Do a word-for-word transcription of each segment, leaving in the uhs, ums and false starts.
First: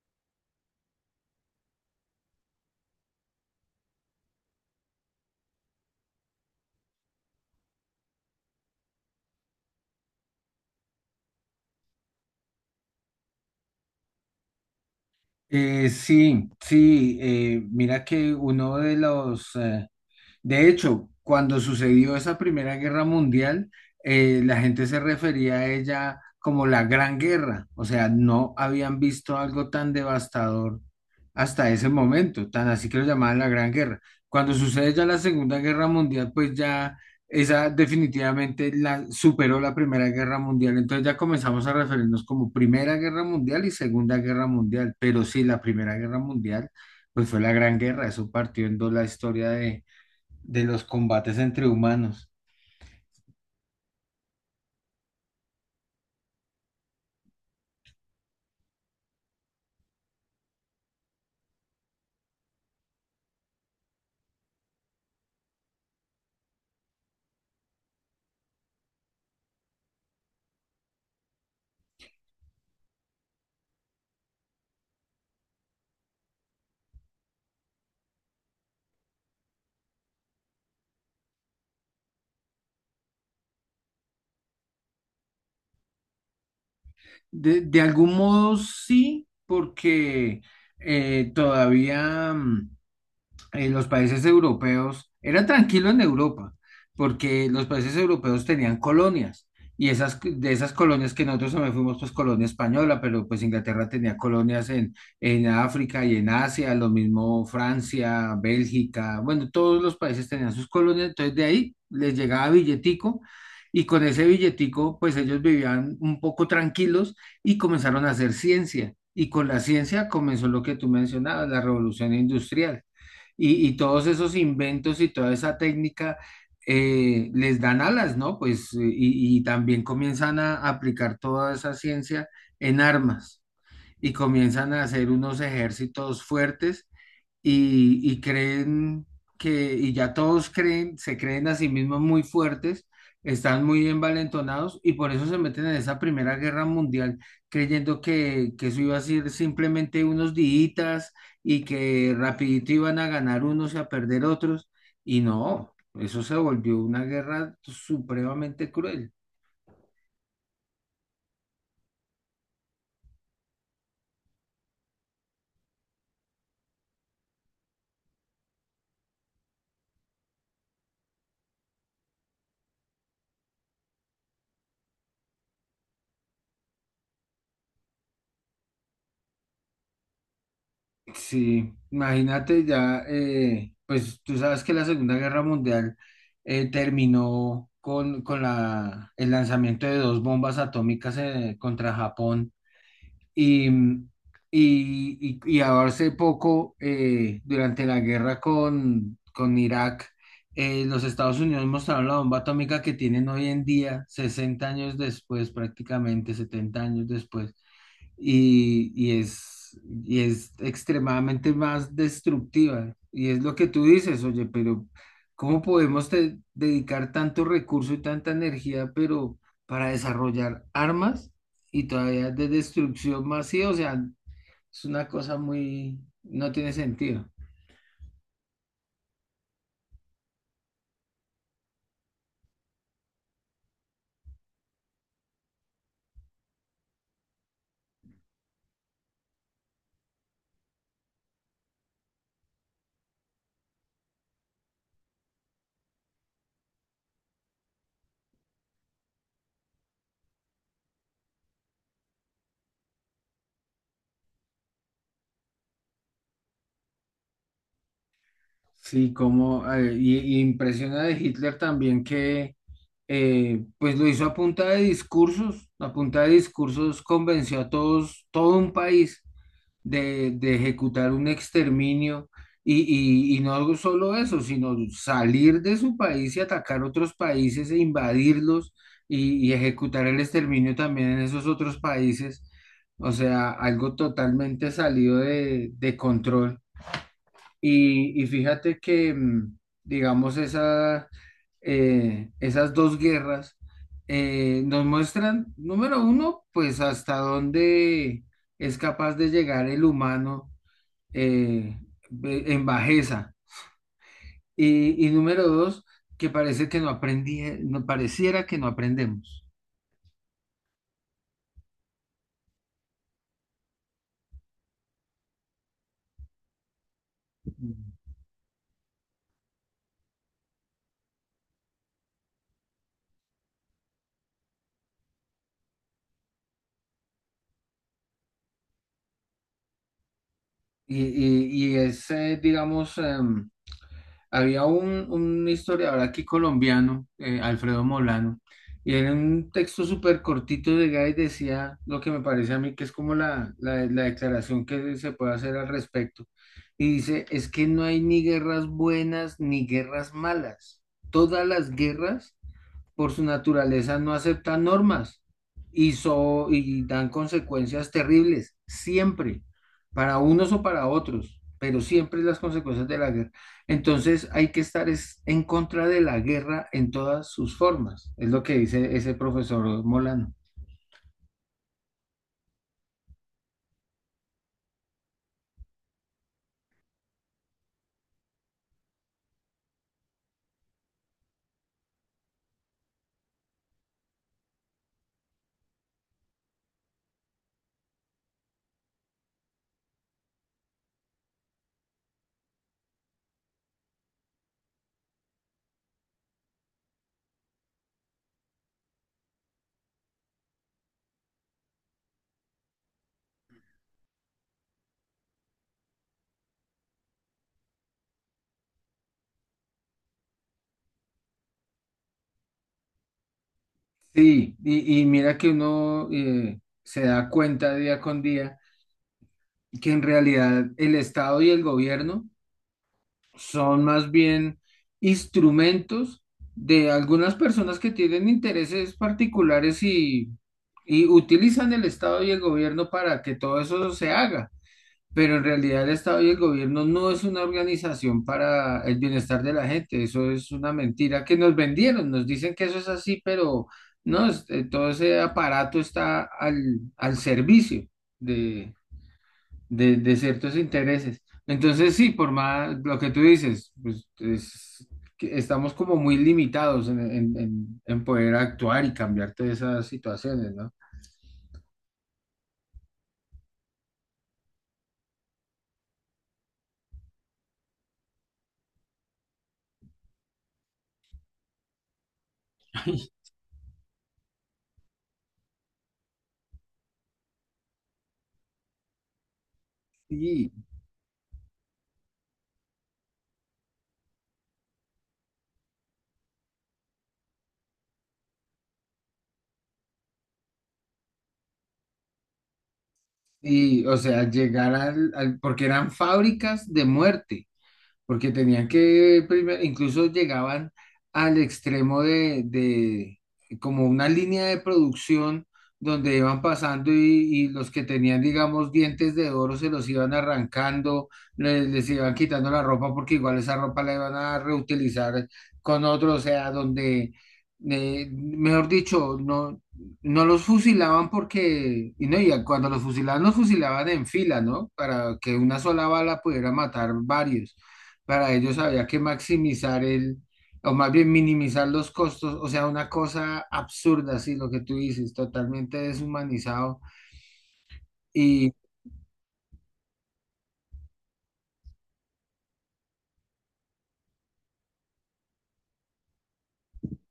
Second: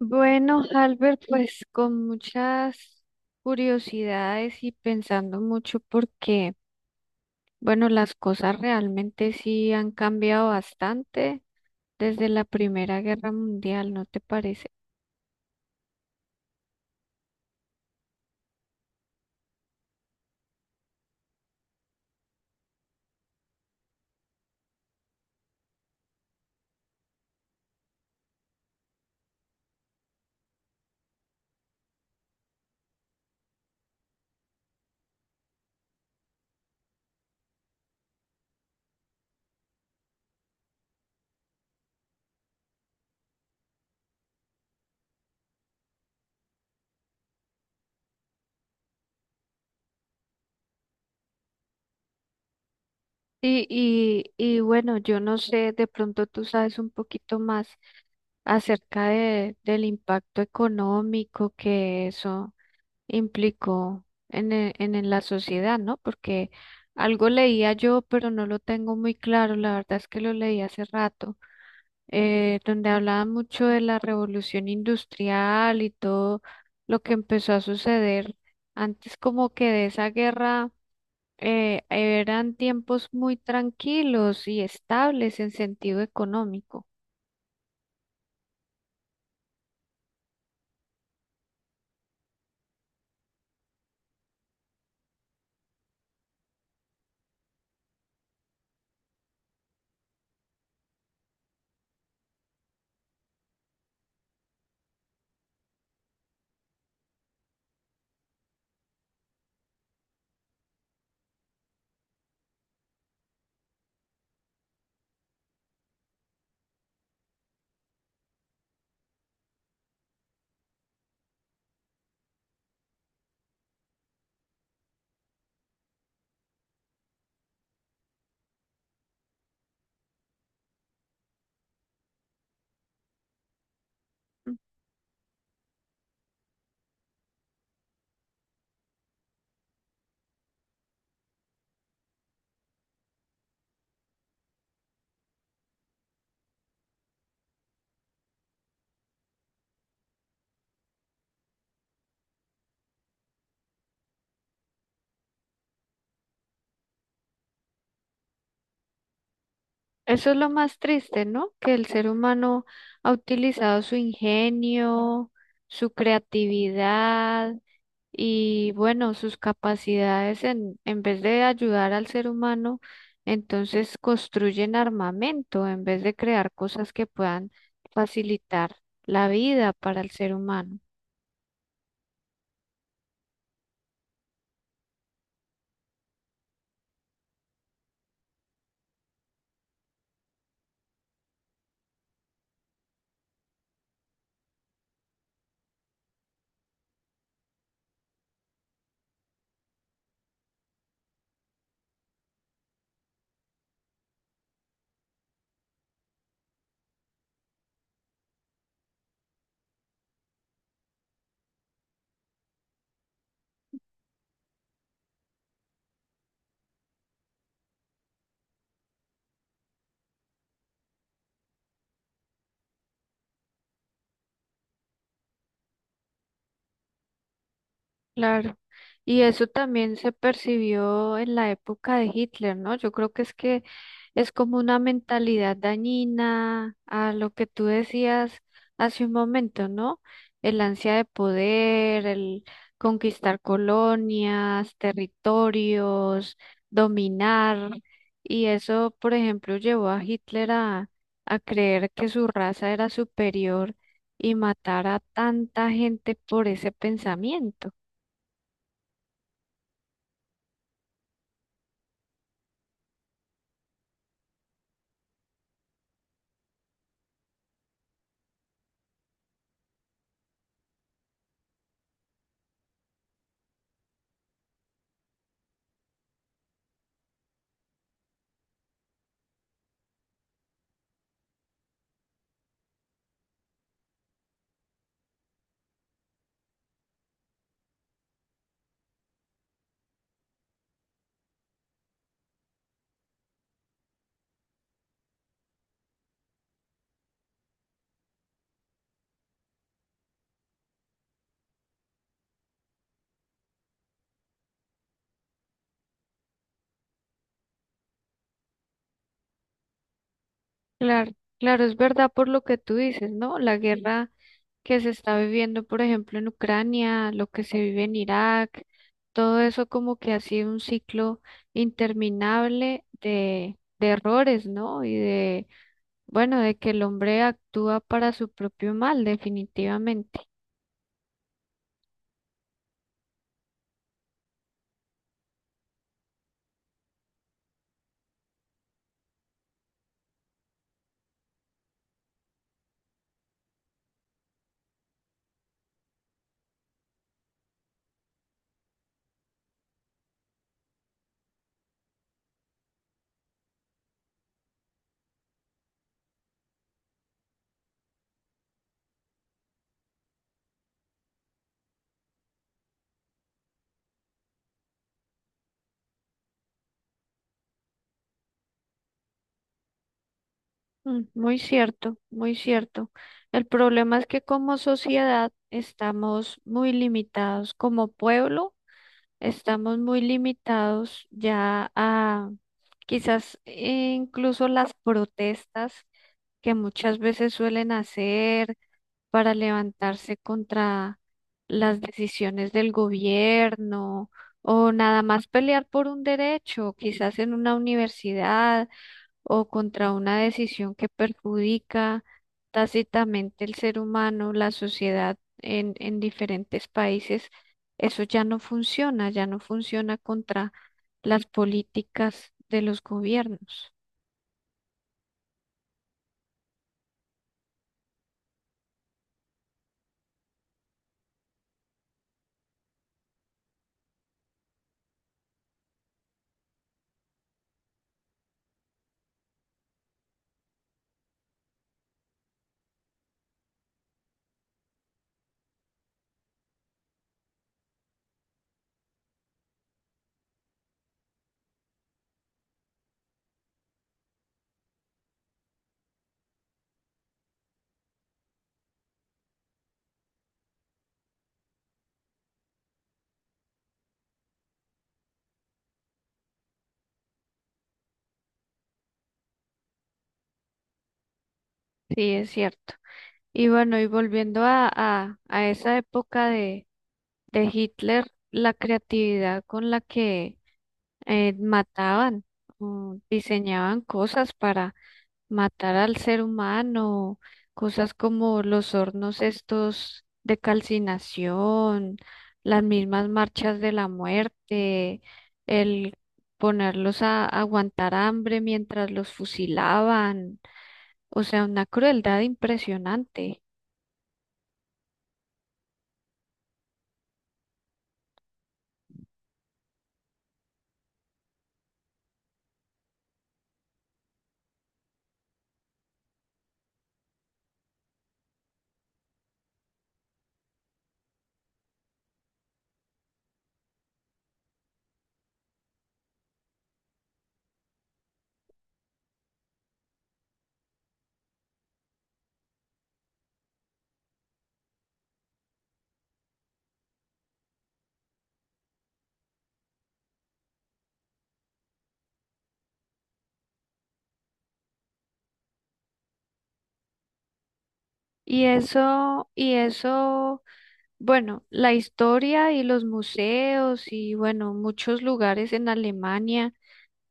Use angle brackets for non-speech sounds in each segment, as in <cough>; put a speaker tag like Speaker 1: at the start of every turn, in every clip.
Speaker 1: Bueno, Albert, pues con muchas curiosidades y pensando mucho porque, bueno, las cosas realmente sí han cambiado bastante desde la Primera Guerra Mundial, ¿no te parece?
Speaker 2: Eh, sí, sí, eh, mira que uno de los eh, de hecho, cuando sucedió esa Primera Guerra Mundial, eh, la gente se refería a ella como la Gran Guerra, o sea, no habían visto algo tan devastador hasta ese momento, tan así que lo llamaban la Gran Guerra. Cuando sucede ya la Segunda Guerra Mundial, pues ya esa definitivamente la superó la Primera Guerra Mundial, entonces ya comenzamos a referirnos como Primera Guerra Mundial y Segunda Guerra Mundial, pero sí, la Primera Guerra Mundial, pues fue la Gran Guerra, eso partió en dos la historia de de los combates entre humanos.
Speaker 1: Y, y, y bueno, yo no sé, de pronto tú sabes un poquito más acerca de, del impacto económico que eso implicó en, e- en, en la sociedad, ¿no? Porque algo leía yo, pero no lo tengo muy claro, la verdad es que lo leí hace rato, eh, donde hablaba mucho de la revolución industrial y todo lo que empezó a suceder antes como que de esa guerra. Eh, eran tiempos muy tranquilos y estables en sentido económico.
Speaker 2: De, de algún modo sí, porque eh, todavía... mm, eh, los países europeos, era tranquilo en Europa, porque los países europeos tenían colonias, y esas, de esas colonias que nosotros también fuimos, pues colonia española, pero pues Inglaterra tenía colonias en, en África y en Asia, lo mismo Francia, Bélgica, bueno, todos los países tenían sus colonias, entonces de ahí les llegaba billetico. Y con ese billetico, pues ellos vivían un poco tranquilos y comenzaron a hacer ciencia. Y con la ciencia comenzó lo que tú mencionabas, la revolución industrial y, y todos esos inventos y toda esa técnica eh, les dan alas, ¿no? Pues y, y también comienzan a aplicar toda esa ciencia en armas y comienzan a hacer unos ejércitos fuertes y, y creen que, y ya todos creen, se creen a sí mismos muy fuertes, están muy envalentonados y por eso se meten en esa Primera Guerra Mundial creyendo que, que eso iba a ser simplemente unos días y que rapidito iban a ganar unos y a perder otros. Y no, eso se volvió una guerra supremamente cruel.
Speaker 1: Eso es lo más triste, ¿no? Que el ser humano ha utilizado su ingenio, su creatividad y, bueno, sus capacidades en, en vez de ayudar al ser humano, entonces construyen armamento en vez de crear cosas que puedan facilitar la vida para el ser humano.
Speaker 2: Sí, imagínate ya, eh, pues tú sabes que la Segunda Guerra Mundial eh, terminó con, con la, el lanzamiento de dos bombas atómicas eh, contra Japón y, mm, y, y, y ahora hace poco, eh, durante la guerra con, con Irak, eh, los Estados Unidos mostraron la bomba atómica que tienen hoy en día, sesenta años después, prácticamente setenta años después y, y es, y es extremadamente más destructiva. Y es lo que tú dices, oye, pero ¿cómo podemos te- dedicar tanto recurso y tanta energía, pero para desarrollar armas y todavía de destrucción masiva? O sea, es una cosa muy, no tiene sentido.
Speaker 1: Claro, y eso también se percibió en la época de Hitler, ¿no? Yo creo que es que es como una mentalidad dañina a lo que tú decías hace un momento, ¿no? El ansia de poder, el conquistar colonias, territorios, dominar, y eso, por ejemplo, llevó a Hitler a, a creer que su raza era superior y matar a tanta gente por ese pensamiento.
Speaker 2: Sí, como, eh, y, y impresiona de Hitler también que, eh, pues lo hizo a punta de discursos, a punta de discursos convenció a todos, todo un país de, de ejecutar un exterminio y, y, y no solo eso, sino salir de su país y atacar otros países e invadirlos y, y ejecutar el exterminio también en esos otros países. O sea, algo totalmente salido de, de control. Y, y fíjate que, mm, digamos, esa, eh, esas dos guerras eh, nos muestran, número uno, pues hasta dónde es capaz de llegar el humano eh, ve- en bajeza. Y, y número dos, que parece que no aprendí, no pareciera que no aprendemos.
Speaker 1: Claro, claro, es verdad por lo que tú dices, ¿no? La guerra que se está viviendo, por ejemplo, en Ucrania, lo que se vive en Irak, todo eso como que ha sido un ciclo interminable de, de errores, ¿no? Y de, bueno, de que el hombre actúa para su propio mal, definitivamente.
Speaker 2: Y, y- y es, eh, digamos, em, había un, un historiador aquí colombiano, eh, Alfredo Molano, y en un texto súper cortito de Gay decía lo que me parece a mí que es como la, la, la declaración que se puede hacer al respecto. Y dice, es que no hay ni guerras buenas ni guerras malas. Todas las guerras por su naturaleza no aceptan normas y, so- y dan consecuencias terribles, siempre, para unos o para otros, pero siempre las consecuencias de la guerra. Entonces hay que estar es, en contra de la guerra en todas sus formas, es lo que dice ese profesor Molano.
Speaker 1: Mm, muy cierto, muy cierto. El problema es que como sociedad estamos muy limitados como pueblo. Estamos muy limitados ya a quizás incluso las protestas que muchas veces suelen hacer para levantarse contra las decisiones del gobierno o nada más pelear por un derecho, quizás en una universidad o contra una decisión que perjudica tácitamente el ser humano, la sociedad en, en diferentes países, eso ya no funciona, ya no funciona contra las políticas de los gobiernos.
Speaker 2: Sí, y, y mira que uno eh, se da cuenta día con día que en realidad el Estado y el gobierno son más bien instrumentos de algunas personas que tienen intereses particulares y, y utilizan el Estado y el gobierno para que todo eso se haga. Pero en realidad el Estado y el gobierno no es una organización para el bienestar de la gente. Eso es una mentira que nos vendieron. Nos dicen que eso es así, pero no, es- eh, todo ese aparato está al, al servicio de, de ciertos intereses. Entonces, sí, por más lo que tú dices, pues es que estamos como muy limitados en, en- en- en poder actuar y cambiar todas esas situaciones, ¿no?
Speaker 1: Sí, es cierto. Y bueno, y volviendo a, a, a esa época de, de Hitler, la creatividad con la que eh, mataban, o diseñaban cosas matar al ser humano, cosas como los hornos estos de
Speaker 2: Y,
Speaker 1: calcinación, las mismas marchas de la muerte, el ponerlos a aguantar hambre mientras los fusilaban. O sea, una crueldad impresionante.
Speaker 2: y o sea, llegar al, al- porque eran fábricas de muerte. Porque tenían que, primer- incluso llegaban al extremo de, de como una línea de producción donde iban pasando y, y los que tenían, digamos, dientes de oro se los iban arrancando, les, les iban quitando la ropa porque igual esa ropa la iban a reutilizar con otro, o sea, donde, eh, mejor dicho, no, no los fusilaban porque, y no, y cuando los fusilaban, los fusilaban en fila, ¿no? Para que una sola bala pudiera matar varios, para ellos había que maximizar el, o más bien minimizar los costos, o sea, una cosa absurda, sí, lo que tú dices, totalmente deshumanizado.
Speaker 1: Y
Speaker 2: Y
Speaker 1: eso, y eso, bueno, la historia y los museos y bueno, muchos lugares en Alemania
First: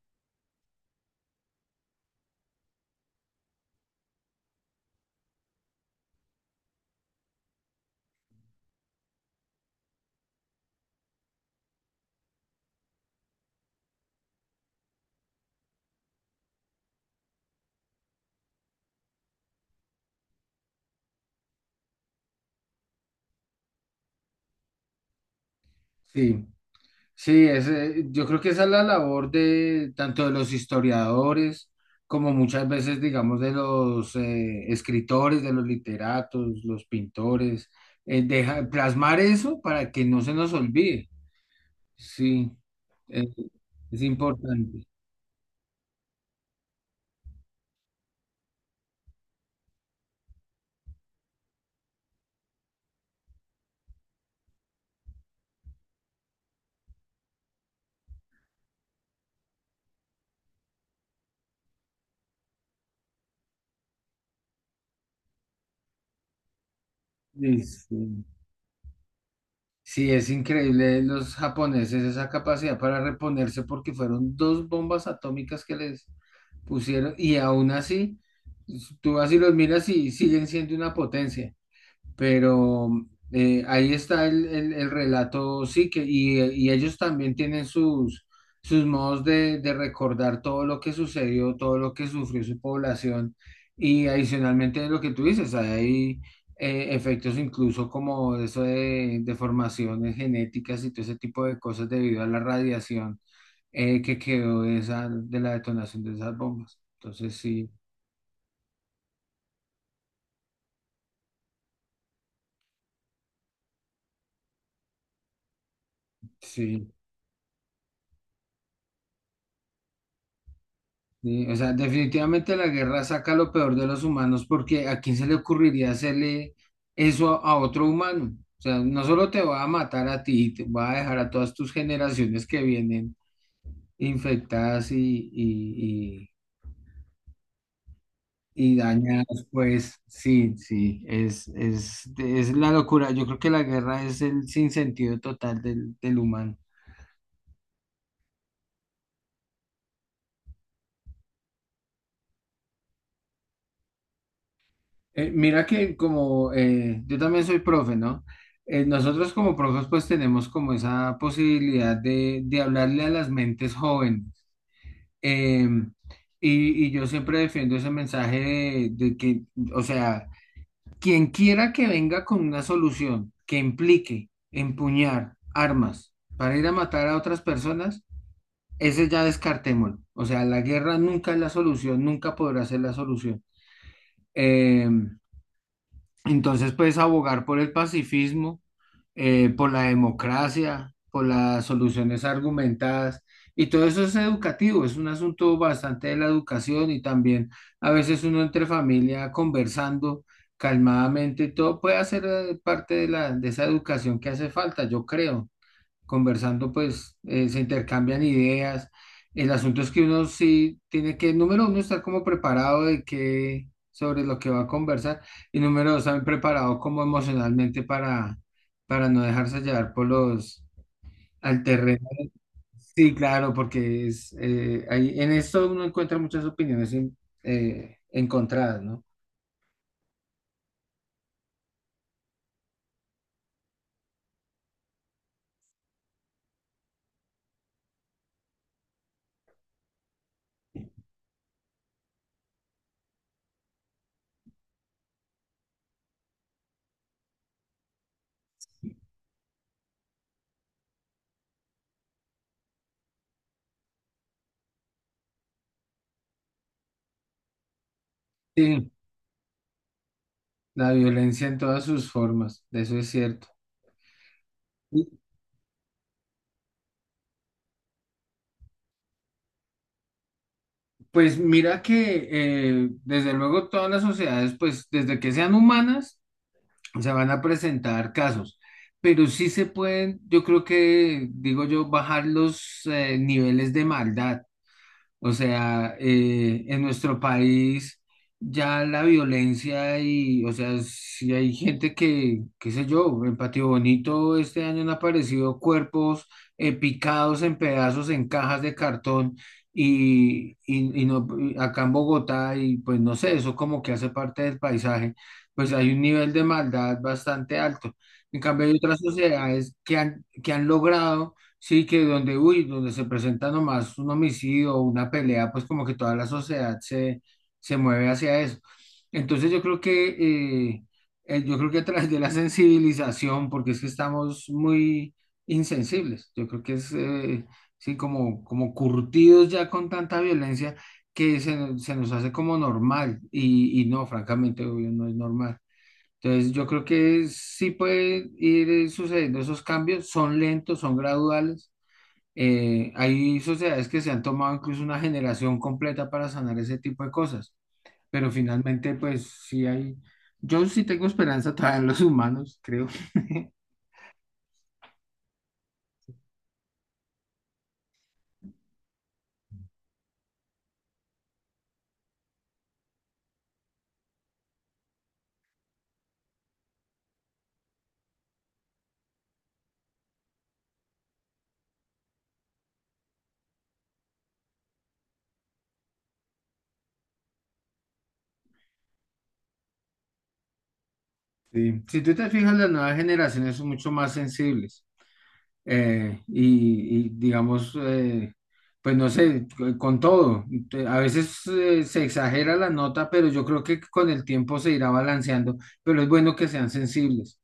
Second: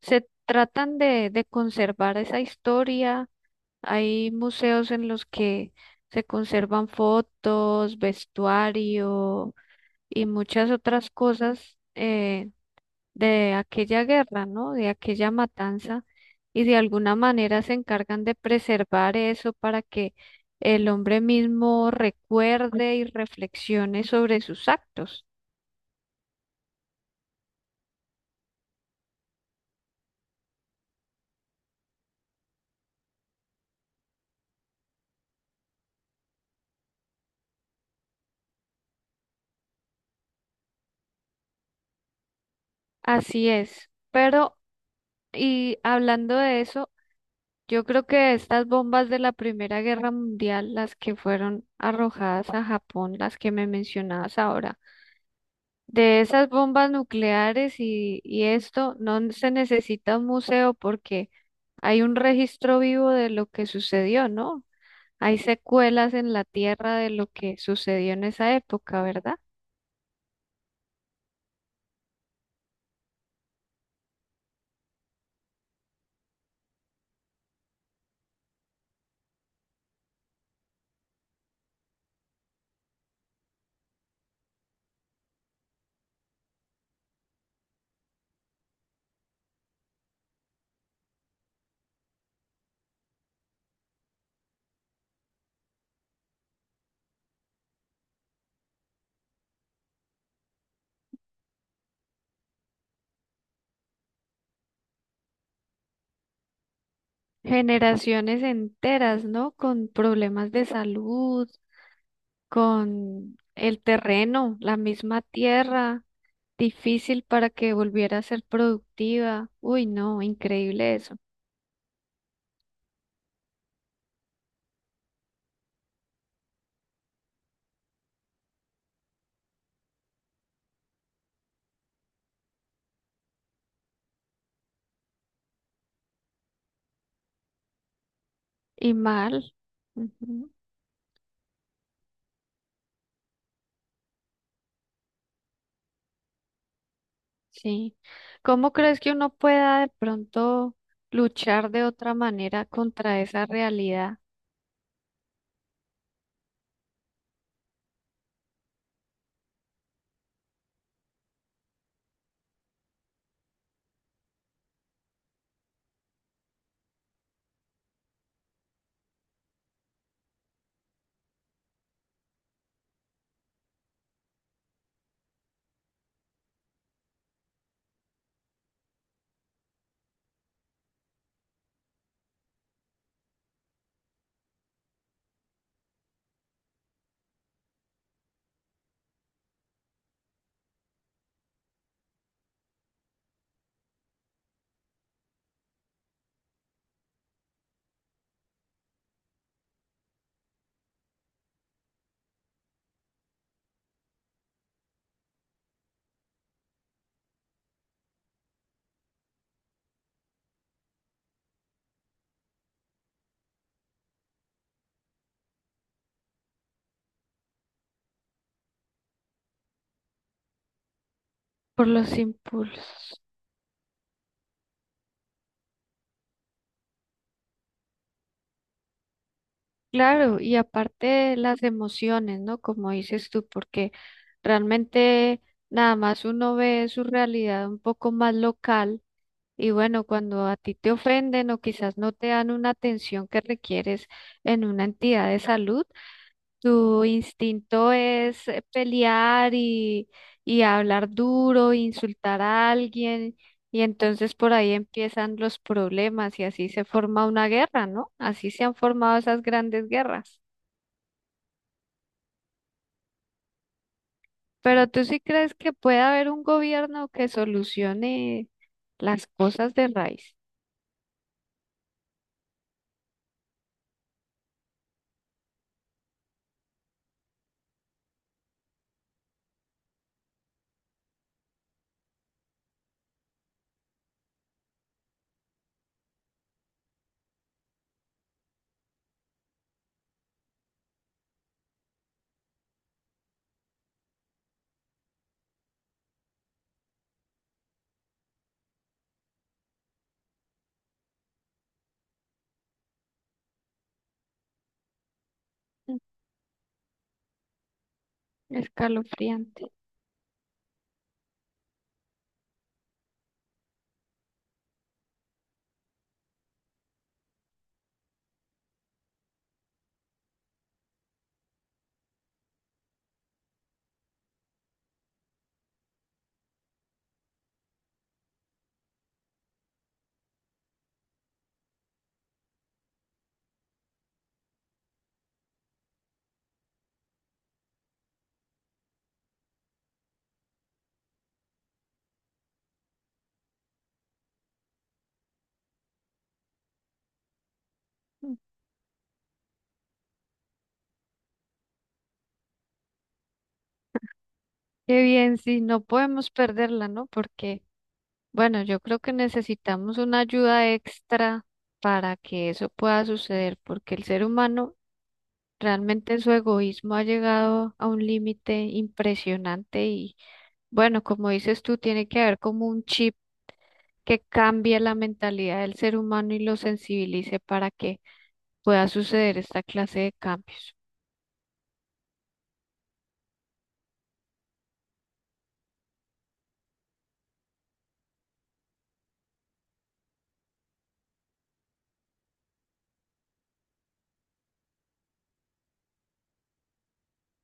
Speaker 1: se tratan de, de conservar esa historia. Hay museos en los que se conservan fotos, vestuario y muchas otras cosas eh, de aquella guerra, ¿no? De aquella matanza. Y de alguna manera se encargan de preservar eso para que el hombre mismo recuerde y reflexione sobre sus actos.
Speaker 2: sí, sí, ese, yo creo que esa es la labor de tanto de los historiadores como muchas veces, digamos, de los eh, escritores, de los literatos, los pintores, eh, deja- plasmar eso para que no se nos olvide. Sí, eh,
Speaker 1: Así es.
Speaker 2: es
Speaker 1: Pero,
Speaker 2: importante.
Speaker 1: y hablando de eso, yo creo que estas bombas de la Primera Guerra Mundial, las que fueron arrojadas a Japón, las que me mencionabas ahora, de esas bombas nucleares y, y esto, no se necesita un museo porque hay un registro vivo de lo que sucedió, ¿no? Hay secuelas en la tierra de lo que
Speaker 2: Sí,
Speaker 1: sucedió
Speaker 2: sí.
Speaker 1: en esa época, ¿verdad?
Speaker 2: Sí, es increíble los japoneses esa capacidad para reponerse porque fueron dos bombas atómicas que les pusieron y aún así, tú así los miras y siguen siendo una potencia. Pero eh, ahí está el, el- el relato, sí, que, y, y ellos también tienen sus, sus modos de, de recordar todo lo que sucedió, todo lo que sufrió su población, y adicionalmente lo que tú dices, hay eh, efectos incluso como eso de deformaciones genéticas y todo ese tipo de cosas debido a la radiación eh, que quedó de esa, de la detonación de esas bombas. Entonces, sí,
Speaker 1: Generaciones enteras, ¿no? Con problemas de salud, con el terreno, la misma tierra
Speaker 2: sí.
Speaker 1: difícil para que volviera a ser productiva. Uy, no, increíble eso.
Speaker 2: Sí, o sea, definitivamente la guerra saca lo peor de los humanos porque ¿a quién se le ocurriría hacerle eso a, a otro humano? O sea, no solo te va a matar a ti, te va a dejar a todas tus generaciones que vienen infectadas y, y, y, y
Speaker 1: Y mal.
Speaker 2: dañadas, pues
Speaker 1: Ujú.
Speaker 2: sí, sí, es, es, es la locura. Yo creo que la guerra es el sinsentido total del, del humano.
Speaker 1: Sí. ¿Cómo crees que uno pueda de pronto luchar de otra manera contra esa realidad,
Speaker 2: Eh, mira que como eh, yo también soy profe, ¿no? Eh, nosotros como profes pues tenemos como esa posibilidad de, de hablarle a las mentes jóvenes. Eh, y, y yo siempre defiendo ese mensaje de, de que, o sea, quien quiera que venga con una solución que implique empuñar armas para ir a matar a otras personas, ese ya descartémoslo. O sea, la guerra nunca es la solución, nunca podrá ser la solución. Em, Entonces, pues abogar por el pacifismo, eh, por la democracia, por las soluciones argumentadas, y todo eso es educativo, es un asunto bastante de la educación y también a veces uno entre familia conversando calmadamente, todo puede hacer eh, parte de la, de esa educación que hace falta, yo creo conversando, pues eh, se intercambian ideas. El asunto es que uno sí tiene que, número uno, estar como preparado de que, sobre lo que va a conversar y número dos, también preparado como emocionalmente para, para no dejarse llevar por los, al
Speaker 1: por
Speaker 2: terreno.
Speaker 1: los
Speaker 2: Sí,
Speaker 1: impulsos?
Speaker 2: claro, porque es, eh, ahí, en esto uno encuentra muchas opiniones en- eh, encontradas, ¿no?
Speaker 1: Claro, y aparte las emociones, ¿no? Como dices tú, porque realmente nada más uno ve su realidad un poco más local. Y bueno, cuando a ti te ofenden o quizás no te dan una atención que requieres en una entidad de salud, tu instinto es eh, pelear y, y hablar duro, insultar a alguien, y entonces por ahí empiezan los problemas y así se forma una guerra, ¿no? Así se han
Speaker 2: Sí,
Speaker 1: formado esas grandes guerras.
Speaker 2: la violencia en todas sus formas, de eso es cierto.
Speaker 1: Pero ¿tú sí crees que puede haber un gobierno que solucione las cosas de raíz?
Speaker 2: Pues mira que eh, desde luego todas las sociedades, pues desde que sean humanas, se van a presentar casos, pero sí se pueden, yo creo que, digo yo, bajar los eh, niveles de maldad. O sea, eh, en nuestro país ya la violencia y, o sea, si hay gente que, qué sé yo, en Patio Bonito este año han aparecido cuerpos eh, picados en pedazos en cajas de cartón y, y, y no, y acá en Bogotá y pues no sé, eso como que hace parte del paisaje, pues hay
Speaker 1: Mm.
Speaker 2: un nivel de maldad bastante alto. En cambio, hay otras
Speaker 1: Escalofriante.
Speaker 2: sociedades que han, que han logrado. Sí, que donde, uy, donde se presenta nomás un homicidio o una pelea, pues como que toda la sociedad se, se mueve hacia eso. Entonces yo creo que, eh, eh, yo creo que a través de la <laughs> sensibilización, porque es que estamos muy insensibles, yo creo que es, eh, sí, como, como curtidos ya con tanta violencia que se, nos- se nos hace como normal y, y no, francamente, obvio, no es normal. Entonces, yo creo que sí pueden ir eh, sucediendo esos cambios, son lentos, son graduales, eh, hay sociedades que se han tomado incluso una generación completa para sanar ese tipo de cosas, pero finalmente, pues sí hay, yo sí tengo esperanza todavía en los humanos, creo.
Speaker 1: Qué bien, sí, no podemos perderla, ¿no? Porque, bueno, yo creo que necesitamos una ayuda extra para que eso pueda suceder, porque el ser humano realmente en su egoísmo ha llegado a un límite impresionante y, bueno, como dices tú, tiene que haber como un chip que cambie la mentalidad del ser humano y lo sensibilice para que pueda suceder esta clase de cambios.
Speaker 2: Sí. Si tú te fijas, las nuevas generaciones son mucho más sensibles eh, y, y, digamos, eh, pues no sé, co- con todo. Te- A veces eh, se exagera la nota, pero yo creo que con el tiempo se irá balanceando, pero es bueno que sean sensibles.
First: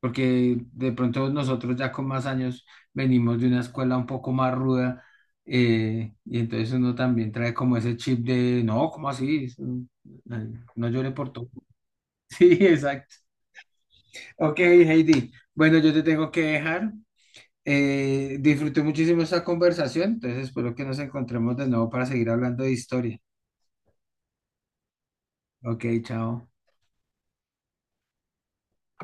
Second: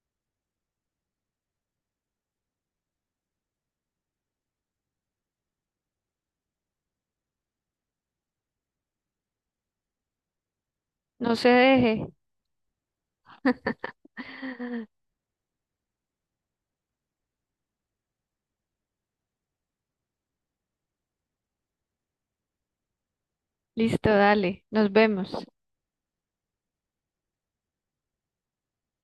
Speaker 2: Porque de pronto nosotros ya con más años venimos de una escuela un poco más ruda, eh, y entonces uno también trae como ese chip de, no, ¿cómo así? Eso, eh, No llore por
Speaker 1: No
Speaker 2: todo.
Speaker 1: se deje.
Speaker 2: <laughs> Sí, exacto. Ok,
Speaker 1: <laughs>
Speaker 2: Heidi. Bueno, yo te tengo que dejar. Eh, disfruté muchísimo esta conversación, entonces espero que nos encontremos de nuevo para seguir hablando de historia.
Speaker 1: Listo, dale, nos vemos.
Speaker 2: Ok, chao.